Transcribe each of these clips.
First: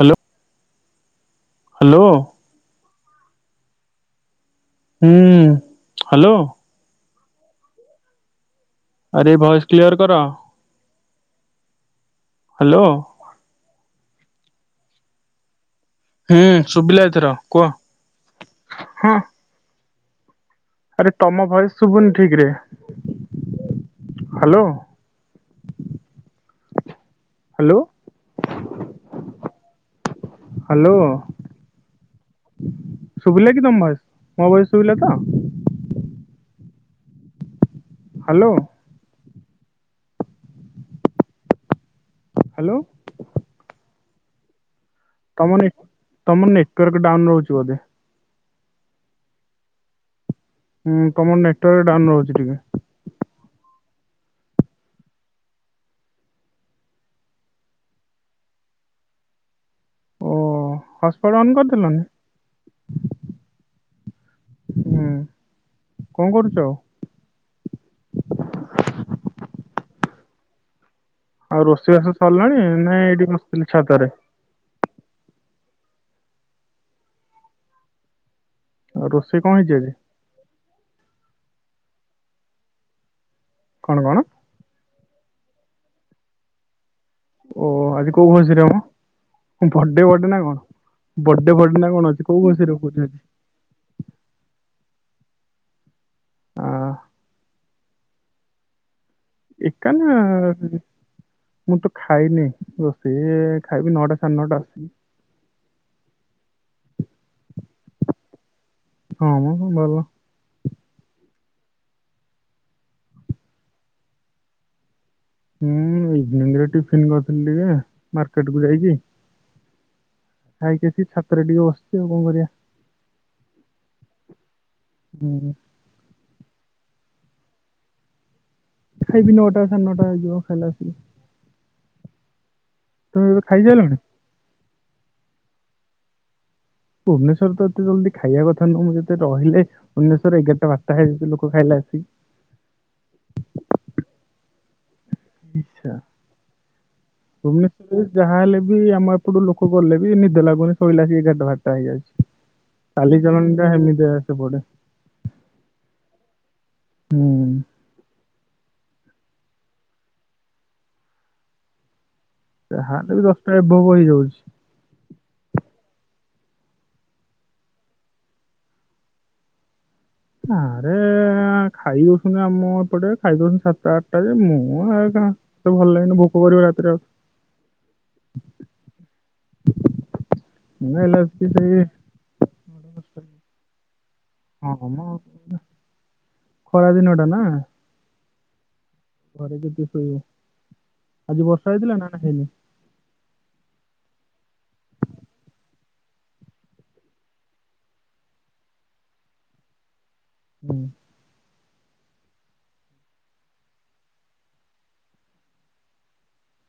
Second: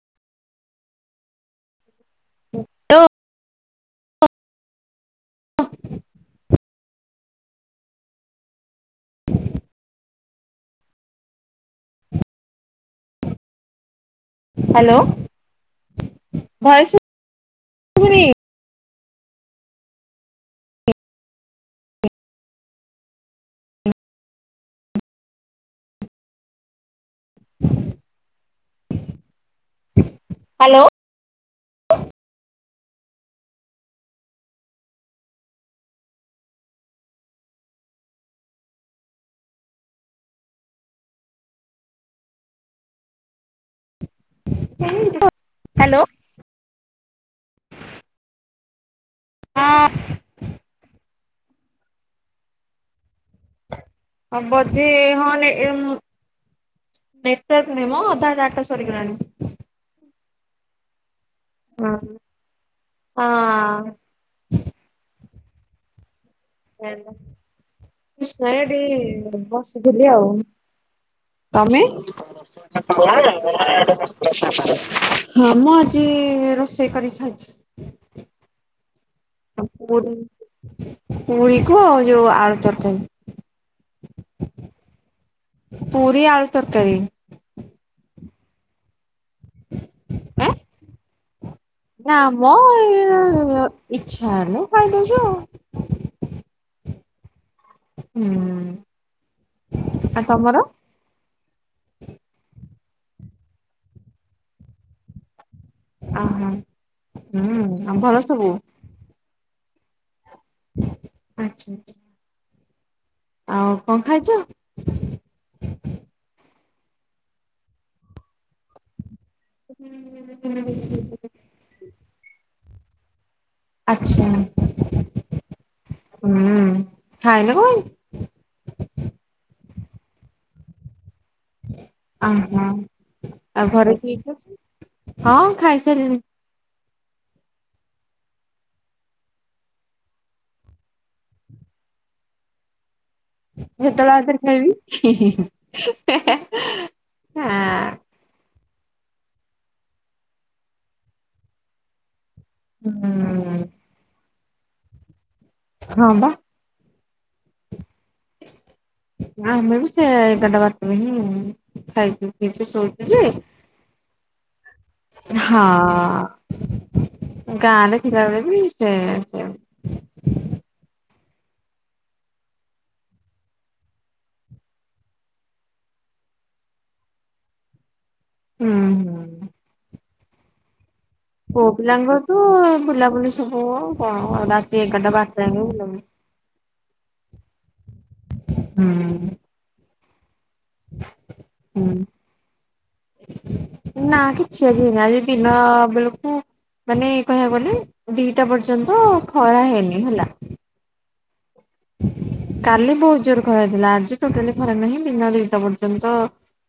Hello. Hello. [unintelligible] ହୁଁ hello. ଆରେ voice clear କର ହ୍ୟାଲୋ। ହ୍ୟାଲୋ। ହୁଁ ଶଭିଲା ଏଥର କୁହ। ଶୁଭୁନି ହଁ ଆରେ ତମ ଭଏସେ ଶୁଭୁନି ଠିକ ରେ ହ୍ୟାଲୋ। [inaudible] Hello hello. ଶୁଭିଲା କି ତମ ଭଏସ ମୋ ଭଏସ ଶୁଭିଲା ତ ହ୍ୟାଲୋ। ହ୍ୟାଲୋ। [unintelligible] ତମ ନେଟ ହ୍ୟାଲୋ ତମ ନେଟୱାର୍କ ଡାଉନ ରହୁଚି ବୋଧେ। ହଁ। ହୁଁ ତମ ନେଟୱାର୍କ ଡାଉନ୍ ରହୁଚି ଟିକେ। ଅ ବୋଧେ ହଁ ନ ଏମ୍ ନେଟୱାର୍କ ନାହିଁ ମ ଅଧା ଡାଟା ସରିଗଲାଣି। ଓ ହଟସ୍ପଟ ଅନ୍ କରିଥିଲନି? ହଁ ହୁଁ କଣ କରୁଚ? [unintelligible] ବସିଥିଲି ଆଉ। ଆଉ ତମେ? ରୋଷେଇବାସ ସରିଲାଣି ନାଇଁ ଏଇଠି ବସିଥିଲି ଛାତରେ ହଁ ମୁଁ ଆଜି ରୋଷେଇ କରିକି ଖାଇଚି। ଆଉ ରୋଷେଇ କଣ ହେଇଚି ଆଜି? ପୁରୀ ପୁରୀ କୁ ଆଉ ଯୋଉ ଆଳୁ ତରକାରି। କଣ କଣ? ପୁରୀ ଆଳୁ ତରକାରୀ। ଓ ଆଜି କୋଉ ଖୁସିରେ ମୋ? ବଡେ ଭଡେନା ଏଁ କଣ ବଡେ ଭଡେନା କଣ ନା ଅଛି କୋଉ ମ ଖୁସିରେ ଏ [unintelligible] ଇଚ୍ଛା ହେଲେ ଖାଇ ଦୋଉଛି ଆଉ। ଆ ହୁଁ ଏକା ନା ଆଉ ତମର? ମୁଁ ତ ଖାଇନି ରୋଷେଇ ଖାଇବି ନଅଟା ସାଢ଼େ ନଅଟା ଆସିକି। ଅ ହ ହୁଁ ଆଉ ଭଲ ସବୁ। ହଁ ମ ଭଲ। ଆଚ୍ଛା ଆଚ୍ଛା। ଆଉ କଣ ଖାଇଚ। ହଁ ଇଭିନିଂ ରେ ଟିଫିନ୍ କରିଥିଲି ଟିକେ ମାର୍କେଟକୁୁ ଯାଇକି। [inaudible] ଖାଇକି ଆସିକି ଛାତରେ ଟିକେ ବସିଛି ଆଉ କଣ କରିବା। ଆଛା। ହୁଁ ଖାଇନେବ। ଖାଇବି ନଅଟା ସାଢ଼େ ନଅଟା ହେଇଯିବ ଖାଇଲା ଆସିକି। ଅ ହ ତମେ ଏବେ ଆଉ ଘରେ ଖାଇସାରିଲଣି କିଏ କିଏ ଅଛନ୍ତି ହଁ ଖାଇସାରିଲିଣି। ଭୁବନେଶ୍ୱର ତ ଏତେ ଜଲ୍ଦି ଖାଇବା କଥା ନୁହଁ ମୁଁ ଯେତେ ରହିଲେ ଭୁନେଶ୍ୱରରେ ଏଗାରଟା ଵାରଟା ହେଇଯାଉଛି ଲୋକ ଖାଇଲା ଆସିକି। ହେତେବେଳେ ଆଉ ଥରେ ଖାଇବି। ହିଁ ହିଁ ହିଁ। ଆଛା ଆଁ ଭୁବନେଶ୍ୱରରେ ଯାହା ହେଲେ ବି ଆମ ଏପଟୁ ଲୋକ ଗଲେ ବି ନିଦ ଲାଗୁନି ଶୋଇଲା ଆସିକି ଏଗାର ଟା ଵାରଟା ହେଇଯାଉଚି। କାଲି ହୁଁ [unintelligible] ହଁ ବା। ହୁଁ ଆମେ ବି ସେ ଏଗାଟା ବାଟା ହିଁ। ଖାଇଛୁ। ଏବେ ଶୋଇଚି ଯାହାହେଲେ ଯେ। ବି ଦଶଟା ଏଭବ ହେଇଯାଉଛି। ହଁ ଗାଁ ଦେଖଥିଲା ବେଳେ ବି ସେ ସେ ଆରେ ଆଁ ଖାଇ ଦସଛନ୍ତି ଆମ ଏପଟେ ଖାଇ ଦଉଛନ୍ତି ସାତଟା ଆଟା ଯାଏ ମୁଁ ଆଉ ଘ ମତେ ଭଲ ଲାଗେନି ଭୋକ କରିବ ରାତିରେ ଆଉ। ହୁଁ ହୁଁ। ମେଲଭ। ପୁଅ ପିଲାଙ୍କର ତୋ ବୁଲାବୁଲି ସବୁ କ କଣ ରାତି ହଁ ମ ଏଗାଟା ବାଟା ଯାକ ବୁଲାବୁଲି। ଖରା ଦିନଟା ନାଁ। ହୁଁ। ଘରେ [unintelligible] ଆଜି ବର୍ଷା ହୁଁ। ହେଇଥିଲାନା ନାଁ ହେଇନି? ନା କିଛି ଆଜି ହେଇନି ଆଜି ଦିନ ବେଳକୁ ମାନେ କହିଆକୁ ଗଲେ ଦିଟା ପର୍ଯ୍ୟନ୍ତ ଖରା ହେଇନି ହେଲା। ହୁଁ। କାଲି ବହୁତୁ ଜୋର ଖରା ହେଇଥିଲା ଆଜି ଟୋଟାଲି ଖରା ନାହିଁ ଦିନ ଦିଟା ପର୍ଯ୍ୟନ୍ତ।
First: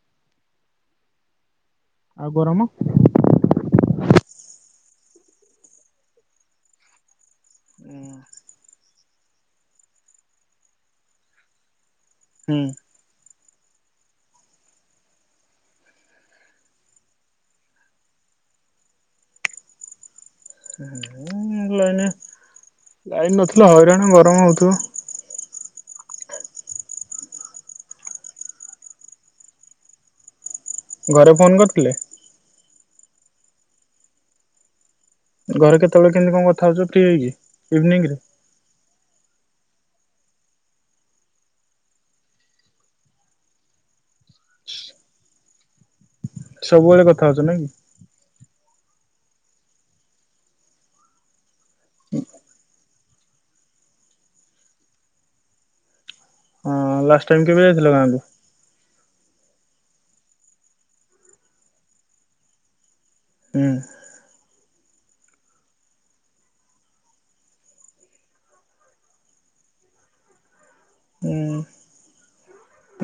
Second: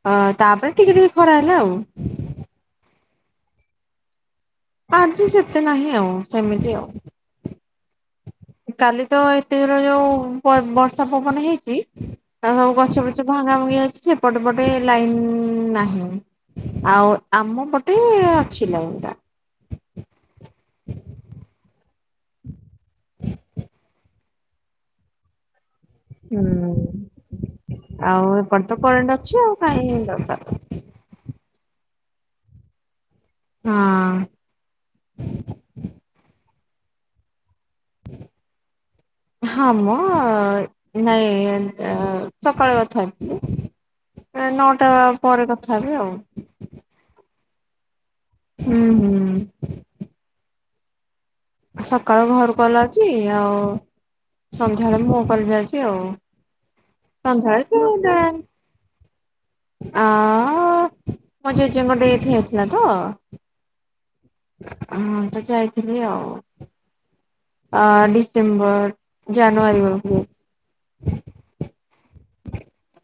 ହଁ ଅ ତାପରେ ଟିକେ ଟିକେ ଖରା ହେଲା ଆଉ। ଆଉ ଗରମ? ଆଜି ସେତେ ନାହିଁ ଆଉ ସେମିତି ଆଉ। ଉଁ। କାଲି ତ ଏତେ ଜୋର ଯୋଉ ପ ବର୍ଷା ପବନ ହେଇଚି। ହୁଁ। ଗଛ ଫଛ ଭାଙ୍ଗା ଭାଙ୍ଗି ଅଛି ସେପଟେ ପଟେ ଲାଇନି ନାହିଁ। ଆଉ ଆମ ପଟେ ଅଛି ଲାଇନ୍ ଟା। ହୁଁ ଲାଇନେ। ଲାଇନି ନଥିଲେ ହଇରାଣ ଗରମ ହଉଥିବ। ହୁଁ। ଆଉ ଏପଟ ତ କରେଣ୍ଟ ଅଛି ଆଉ କାହିଁ ଦରକାର ତାଙ୍କୁ। ଘରେ ଫୋନ୍ କରିଥିଲେ? ହଁ। ଘରେ କେତେବେଳେ କେମିତି କ ଥାଉ ସୁଖୀ ହେଇଚି। ଇଭିନିଂରେ। ହଁ ମ। ନାଇଁ ଅ ସକାଳ କଥା ହେଇଥିଲି। ନା ନଅଟା ପରେ କଥା ହେବି ଆଉ। ସବୁବେଳେ କଥା ହଉଛ ନାଇ କି? ହୁଁ ହୁଁ। ସକାଳୁ ଘର କଲ୍ ଆଉଚି ଆଉ। ସନ୍ଧ୍ୟାବେଳେ ମୋ କଲ୍ ଯାଉଛି ଆଉ। ହଁ ଲାଷ୍ଟ ଟାଇମ କେବେ ସନ୍ଧ୍ୟାବେଳେ ବି ଯାଇଥିଲ ମୁଁ ଗାଁକୁ ଯାଏ। ଆ--ଅ। ମୋ ଜେଜେଙ୍କ ଡେଥ ହେଇଥିଲା ତ। ହୁଁ। ହୁଁ ତ ଯାଇଥିଲି ଆଉ। ଅ ଡିସେମ୍ବର। ଜାନୁଆରୀ ବେଳକୁ। ହୁଁ।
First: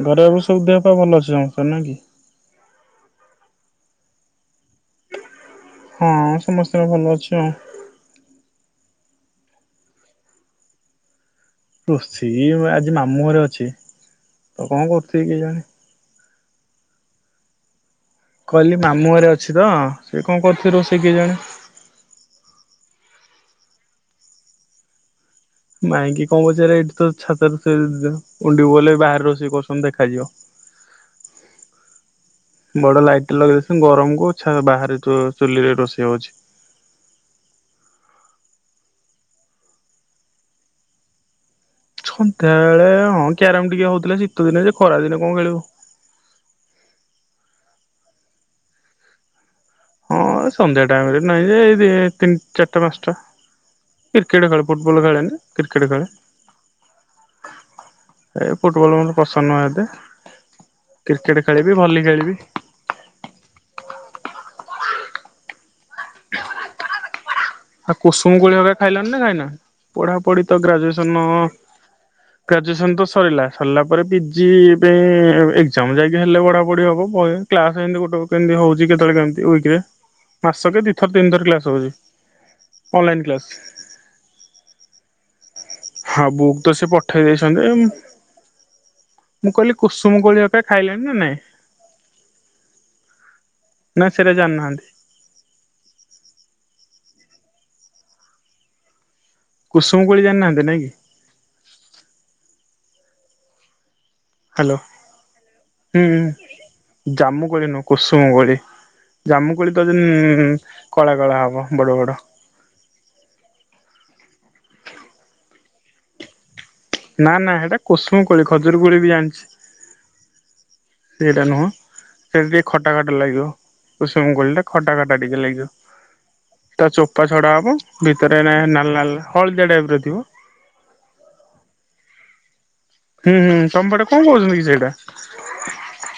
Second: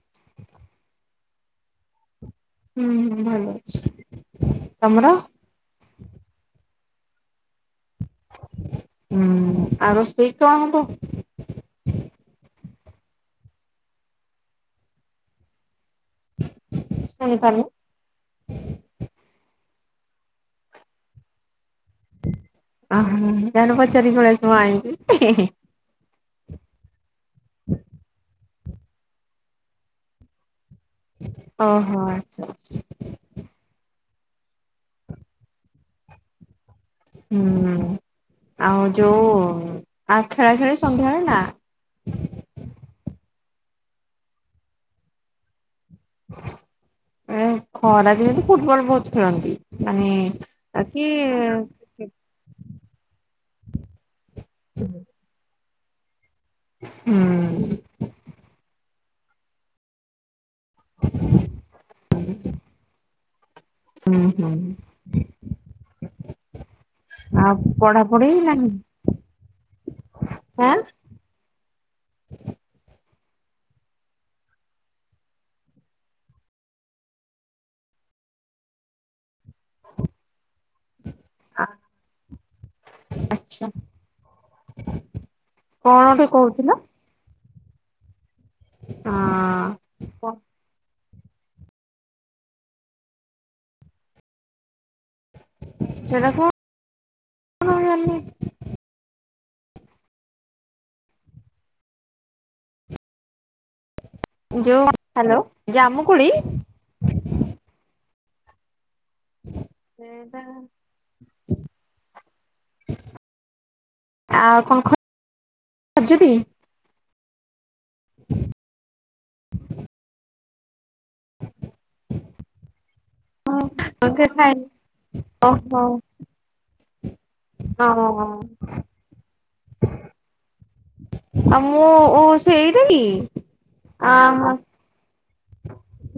ଘରେ ଏବେ ସବୁ ଦେହ ପା ଭଲ ଅଛି ସମସ୍ତକର ନା କି। ହୁଁ ହୁଁ ଭଲ ଅଛି। ତମର? ହଁ ସମସ୍ତ ଙ୍କ ର ଭଲ ଅଛି ଆଉ। ହୁଁ ଆଉ ରୋଷେଇ କଣ ହବ? ରୋଷେଇ ଆଉ ଆଜି ମାମୁଁ ଘରେ ଅଛି ତ କଣ କରୁଥିବେ କେଜାଣି। ଶୁଣି ପାରୁନି? ମୁଁ କହିଲି ମାମୁଁ ଘରେ ଅଛି ତ ସେ କଣ କରୁଥିବେ ରୋଷେଇ କେ ଜାଣେ। ଅହୋ, ଯାଉନ ପଚାରିକି ପଳେଇ ଆସିବ ମାଇଁ କି? ହେ- ହେ ମାଇଁକି କଣ ପଚାର ଏଇଠି ତ ଛାତରେ ସେ ଉ [unintelligible] ଗଲେ ବାହାରେ ରେଷେଇ କରୁଛନ୍ତି ଦେଖାଯିବ। ଓହୋ, ଆଚ୍ଛା। ବଡ ଲାଇଟ ଲଗେଇଦେଇଛନ୍ତି। ଗରମକୁ ବାହାରେ ଚୁଲିରେ ରୋଷେଇ ହଉଛି। ହୁଁ ଆଉ ଯୋଉ ଆ ଖେଳା ଖେଳି ସନ୍ଧ୍ୟାବେଳେ ନା ସନ୍ଧ୍ୟାବେେଳେ ହଁ କ୍ୟାରମ୍ ଟିକେ ହଉଥିଲା ଶୀତ ଦିନେ ସେ ଖରା ଦିନେ କଣ ଖେଳିବୁ। ଏ ଖରାଦିନେ ତ ଫୁଟବଲ ବହୁତ ଖେଳନ୍ତି। ମାନେ ହଁ ସନ୍ଧ୍ୟା ବାକି ଟାଇମ ରେ ନାହିଁ ଯେ ଏଇ ତିି ହୁଁ ଚାରିଟା ପାଞ୍ଚଟା କ୍ରିକେଟ ଖେଳେ ଫୁଟବଲ ଖେଳେନି କ୍ରିକେଟ ଖେଳେ। ଏଇ ଫୁଟବଲ ମତେ ପସନ୍ଦ ନୁହଁ ଏତେ। କ୍ରିକେଟ ଖେଳିବି ଭଲି ଖେଳିବି। ହୁଁ ହୁଁ। [unintelligible] ଆଉ ପଢାପଢି କୁସୁମ କୋଳି ନାହିଁ ଅବିକା ଖାଇଲଣି ନା ଖାଇନ? ପଢାପଢି ତ ଆଁ ଗ୍ରାଜୁଏସନ ଗ୍ରାଜୁଏସନ୍ ତ ସରିଲା ସରିଲା ପରେ ପିଜି ପାଇଁ ଏକ୍ଜାମ ଯାଇକି ହେଲେ ବଢ଼ାପଢ଼ି ହେବ ବୟସ କ୍ଲାସ ଏମତି ଗୋଟେ ଗୋଟେ କେମିତି ହଉଛି କେତେବେଳେ କେମତି ୱିକରେ ମାସେ କେ ଦିଥର ତିନିଥର କ୍ଲାସ ହଉଛି। ହୁଁ ଅନଲାଇନ୍ କଣ କ୍ଲାସ ଗୋଟେ କହୁଥିଲ [unintelligible] ଉଠେଇ ଦେଇଛନ୍ତି ଏ ମୁଁ କହିଲି କୁସୁମ ହଁ ଗୋ [unintelligible] ଖାଇଲିଣି ନା ନାଇଁ? ନା ସେଟା ଜାଣିନାହାନ୍ତି? ସେଟା କ କଣ ମୁଁ ଜାଣିନି। କୁସୁମ କୋଳି ଜାଣିହାନ୍ତି ନାଇଁ କି? ଯୋଉ ହ୍ୟାଲୋ ହୁଁ ଜାମୁକୁଳି? ହୁଁ ଜାମୁ କୋଳି ନୁହଁ କୁସୁମ କୋଳି। ଜାମୁକୁୋଳି ତ ଯୋଉ କଳା କଳା ହବ ବଡ ବଡ। ଆଉ କଣ ଖ -ଛନ୍ତି? ନା ନା ସେଇଟା କୁସୁମ କୋଳି ଖଜୁର କୋଳି ବି ଜାଣିଛି। ସେଇଟା ନୁହଁ ସେମିତି ଖଟା ଖଟା ଲାଗିବ। କୁସୁମ କୋଳି ଟା ଖଟା ଖଟା ଟିକେ ଲାଗିବ। ଓହୋ ତା ଚୋପା ଛଡ଼ା ହବ ହଁ ଭିତରେ ଆଉ ନାଲ ନାଲ ହଳଦିଆ ଟାଇପ ର ଥିବ। ଆଉ ମୁଁ ସେଇ ଟାକି? ହୁଁ ହୁଁ ତମ ପଟେ କଣ କହୁଛନ୍ତି କି ସେଇଟା?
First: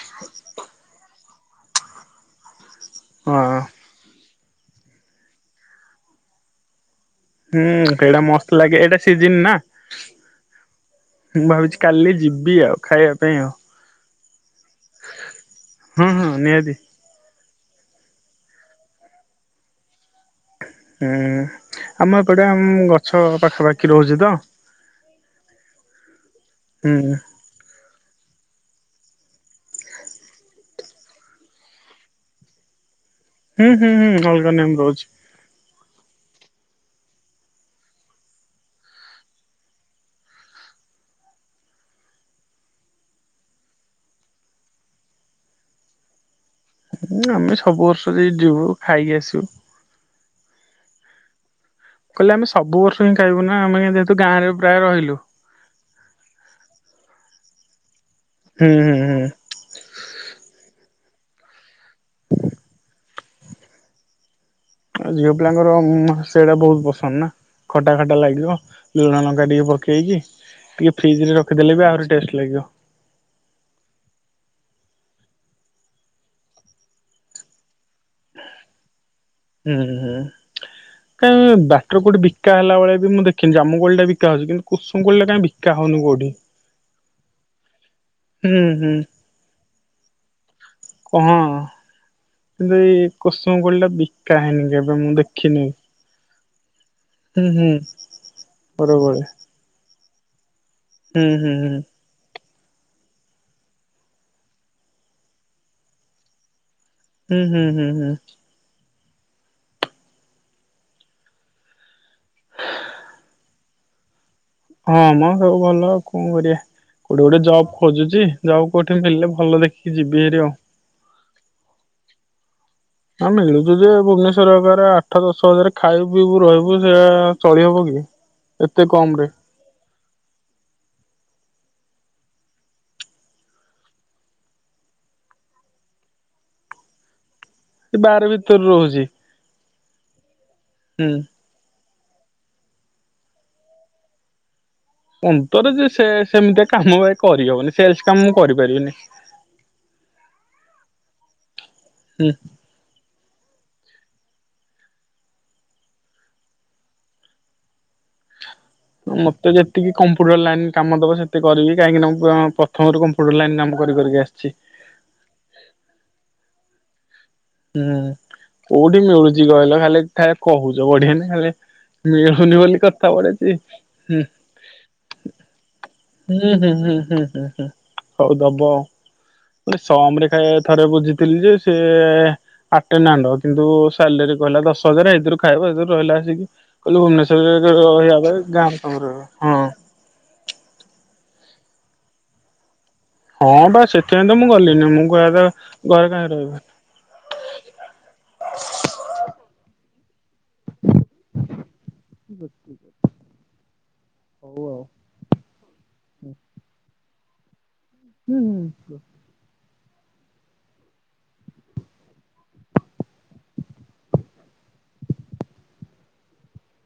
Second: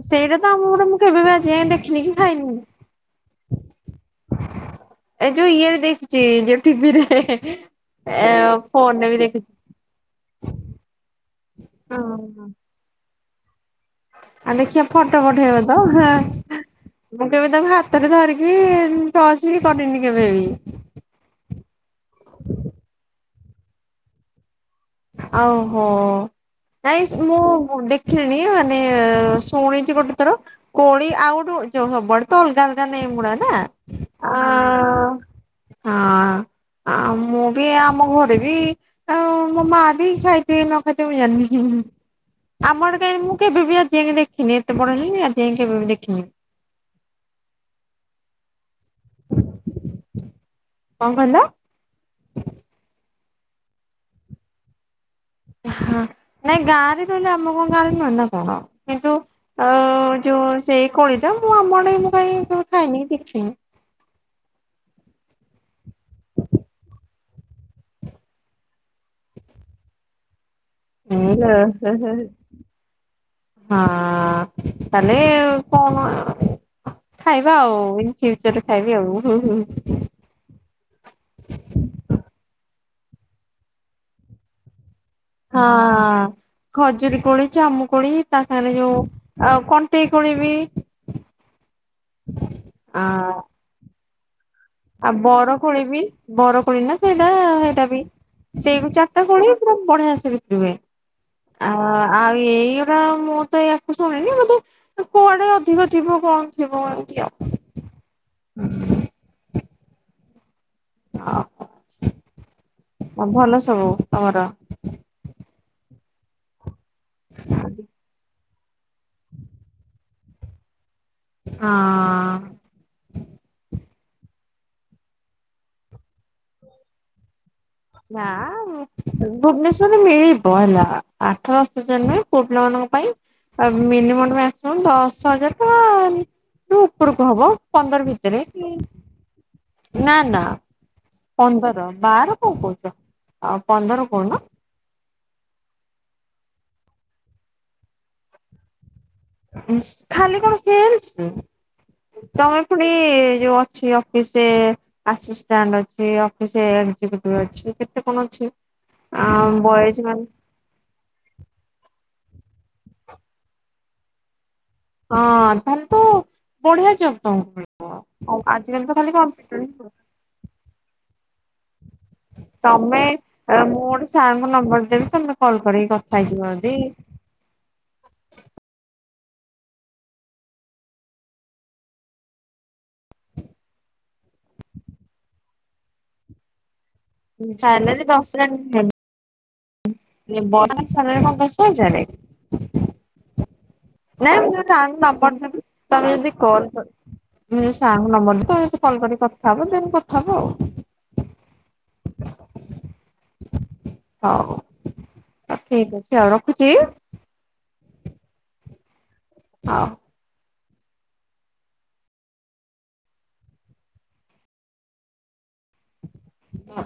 ସେଇଟା ତ ଆମ ଗୋଟେ ମୁଁ କେବେ ବି ଆଜି ଦେଖିନି କି ଖାଇନି। ହଁ। ଏ ଯୋଉ ଇଏ ଦେଖିଛି ଯୋଉ ଟିଭିରେ। [inaudible] ହୁଁ ସେଇଟା ଏ ମସ୍ତ ଲାଗେ ଏଇଟା ଫୋନରେ ବି ସିଜନ୍ ଦେଖିଛି। ନା। ମୁଁ ଭାବିଛି କାଲି ଯିବି ଆଉ ଖାଇବା ପାଇଁ ଆଉ। ଆଉ ଦେଖିବା ଫଟୋ ଫଟେଇବ ତ? ହୁଁ ହୁଁ ନିହାତି ମୁଁ କେବେ ତାକୁ ହାତରେ ଧରିକି ଟଚ୍ ବି କରିନି କେବେ ବି। ହୁଁ ଆମ ଏପଟେ ଉଁ ଗଛ ପାଖାପାଖି ରହୁଛି ତ। ଆଉ ଓହୋ ହୁଁ ନାଇଁ ସେ ମୁଁ ଦେଖ ମାନେ ଶୁଣିଛି ଗୋଟେ ଥର। କୋଳି ଆଉ ସବଡ ବର୍ତମାନ ଅଲଗା ଅଲଗା ନ ମୁଡ଼ା ହୁଁ ହୁଁ ହୁଁ ଅଲଗା ନେମ୍ ରହୁଛି ନା। ହଁ। ଆ ମୁଁ ବି ଆମ ଘରେ ବି ଆଉ। ନା ମୋ ମା ଵି ଖାଇଥିବେ କି ନଖାଇଥିବେ ମୁଁ ଜାଣିନି। ଆମର କି ମୁଁ କେବେ ବି ଆଜି ଯାଇ ଦେଖିନି ଏତେ ବଡ ହେଲିଣି ଆଜି ଯାଇ କେବେ ବି ଦେଖିନି। ହୁଁ ଆମେ ସବୁ ବର୍ଷ ଯାଇଛୁ ଖାଇକି ଆସିବୁ। କଣ କହିଲ। କହିଲେ ଆମେ ସବୁ ବର୍ଷ ହିଁ ଖାଇବୁ ନାଁ ଆମେ ଗାଁ ରେ ଯେହେତୁ ପ୍ରାୟ ରହିଲୁ। ହଁ ନାଇଁ ଗାଁରେ ନହଲେ ଆମ କଣ ଗାଁରେ ନୁହ ନା କଣ ହୁଁ ହୁଁ କିନ୍ତୁ। ହୁଁ ଓ ସେଇ କୋଳି ତ ମୁଁ ଆମ ଆଡେ କାହିଁ ଖାଇନି କି ଯୋଉ ଦେଖିନି। ଝିଅ ପିଲାଙ୍କର ସେଇଟା ବହୁତ ପସନ୍ଦ ନା। ଖଟା ଖଟା ଲାଗିବ ଲୁଣ ଲଙ୍କା ଟିକେ ପକେଇକି ଟିକେ। ଫ୍ରିଜରେ ରଖିଦଲେ ବି ଆହୁରି ଟେଷ୍ଟ ଲାଗିବ। ହଁ ତାହେଲେ। ଖାଇବା ଆଉ। ରୁଟି ହେଇ ସାରିଲେ ଖାଇବି ହୁଁ ଆଉ। ହୁଁ କାଇଁ ବାଟରେ କୋଉଠି ବିକା ହେଲା ବେଳେ ବି ମୁଁ ଦେଖିନି ଜାମୁ କୋଳି ଟା ବିକା ହଉଛି କିନ୍ତୁ। କୁସୁମ କୋଳିଟା କାଇଁ ବିକା। ହଁ ହଉନି କୋଉଠି ଖଜୁରୀ କୋଳି ଜାମୁକୋଳି ତା ହୁଁ ସାଙ୍ଗରେ ହୁଁ ଯୋଉ। ଆଉ କଣ୍ଟେଇକୋଳି ଵି। ହଁ। ଏଇ କୁସୁମ ଗୋଳି ଟା ବିକା ହେଇନି କେବେ। ମୁଁ ଆଉ ଦେଖିନି। ବରକୋଳି ବି ବରକୋଳି ନା। ସେଇଟା ହୁଁ ହୁଁ ସେଇଟା ବି ସେଇୁ ବରକୋଳି ଚାରିଟା କୋଳି ପୁରା ବଢିଆ ସେ ବିକ୍ରି ହୁଏ। ହୁଁ ହୁଁ ଆ ହୁଁ। ଆଉ ଏଇଗୁଡା ମୁଁ ତ ଇୟାକୁ ଶୁଣିନି ମତେ କୁଆଡେ ଅଧିକ ଥିବ କଣ ଥିବ। ହୁଁ ହୁଁ ହୁଁ ହୁଁ। ହୁଁ। ହଁ ଭଲ ସବୁ ତମର। ହଁମ ସବୁ ଭଲ କଣ କରିବା ଗୋଟେ ଗୋଟେ ଜବ୍ ଖୋଜୁଛି। ଜବ କଉଠି ହେଲେ ଭଲ ଦେଖିକି ଯିବି ହାରି ଆଉ। ହଁ। ଆ ମିଳୁଚୁ ଯେ ଭୁବନେଶ୍ଵର ଆଠ ଦଶ ହଜାର ଖାଇ ପିଇବୁ ରହିବୁ ସେଆ ଚଳି ହବ କି। ନାଁ। ଏତେ କମ ରେ ଭୁବନେଶ୍ଵରରେ ମିଳିବ ହେଲା ଆଠ ଦଶ ହଜାର ପୁଅ ପିଲା ମାନଙ୍କ ପାଇଁ। ମିନିମମ ମାକ୍ସିମମ ଦଶ ହଜାର ଟଙ୍କା ଉପରକୁ ହବ। ଏ ପନ୍ଦର ବାର ଭିତରେ ରହୁଛି ନା ନା। ହୁଁ। ପନ୍ଦର। ବାର କଣ କହୁଛ ଆଉ ପନ୍ଦର କହୁନ। ଅନ୍ତର ଯେ ସେ ସେମିତିଆ କାମ ଭାଇ କରିହବନି ସେଲସ କାମ ମୁଁ କରିପାରିବିନି। ଖାଲି କଣ ସେଲସ ହୁଁ। ତମର। ପୁଣି ଯୋଉ ଅଛି ଅଫିସରେ। ଆଛା। ଆସିଷ୍ଟାଣ୍ଟ ଅଫିସ ହେଲଥ କେତେ କଣ ଅଛି। ଆ ମତେ ଯେତିକି ବଏଜ ମାନେ କମ୍ପ୍ୟୁଟର ଲାଇନ୍। କାମ ଦବ ସେତେ କରିବି କାହିଁକି ନା ପ୍ରଥମରୁ କଣ ଫୁଡ ଲାଇନ କାମ କରି କରିକି ଆସିଛି। ହଁ ତାହେଲେ ତୁ ବଢିଆ ଜବ। ହୁଁ କୋଉଠି ମିଳୁଛି କମ୍ପ୍ୟୁଟର କହିଲ ଖାଲି ଏ କହୁଛ ବଢିଆନା ଖାଲି। ମିଳୁନି ବୋଲି କଥା ପଡିଚି। ସାର୍ ଙ୍କ ନମ୍ବର ଦେବି ତମେ କଲ୍ କରିକି କ ହୁଁ ହୁଁ ହୁଁ ହୁଁ ହୁଁ ହୁଁ ହଉଦବ। ସମ୍ ରେକାଳେ ଥରେ ବୁଝିଥିଲି ଯେ ସିଏ ଆଟେ ନାଣ୍ଡ କିନ୍ତୁ ସାଲେରୀ କହିଲା ଦଶ ହଜାରେ ଏଥିରୁ ଖାଇବ ଏଥିରୁ ରହିଲେ ଆସିକି କହିଲି ଭୁବନେଶ୍ୱର ସେଇଆ ଗାଁ ସବରେ ହଁ [inaudible] ଏଇବରାଲ ସାଲେରି କଣ ଦଶହଜାରେ? ହଁ ବା ସେଥିପାଇଁ ତ ନାଇଁ ମୁଁ ଗଲିନି। ସାରଙ୍କୁ ମୁଁ କହିବା ନମ୍ବର କଥା ଘରେ କାହିଁକି ରହିବା। ହୁଁସାର୍ ଙ୍କ ନମ୍ବର ତ ଯଦି କଲ୍ କରି କଥା ହବ। ଦିନ୍ କଥା ହବ ଆଉ। ବସ୍ [inaudible] ହଉ ଠିକ୍ ଅଛି। ଆଉ ରଖୁଚି। ହୁଁ। ହଉ। ହଁ।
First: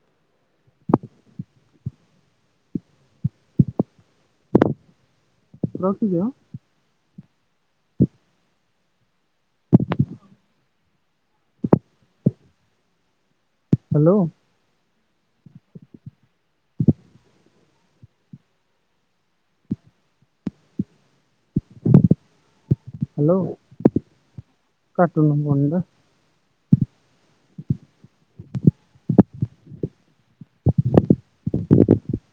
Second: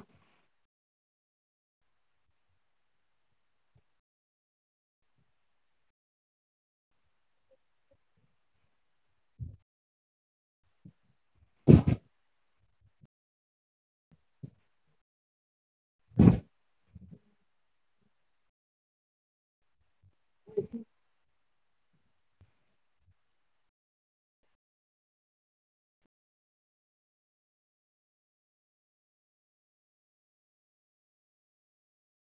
ରଖୁଚି ଅଁ। ହଁ ହାଲୋ। ହଁ ହଁଁ ହାଲୋ କାଟୁନୁ ଫୋନ୍ ଟା। ହଁ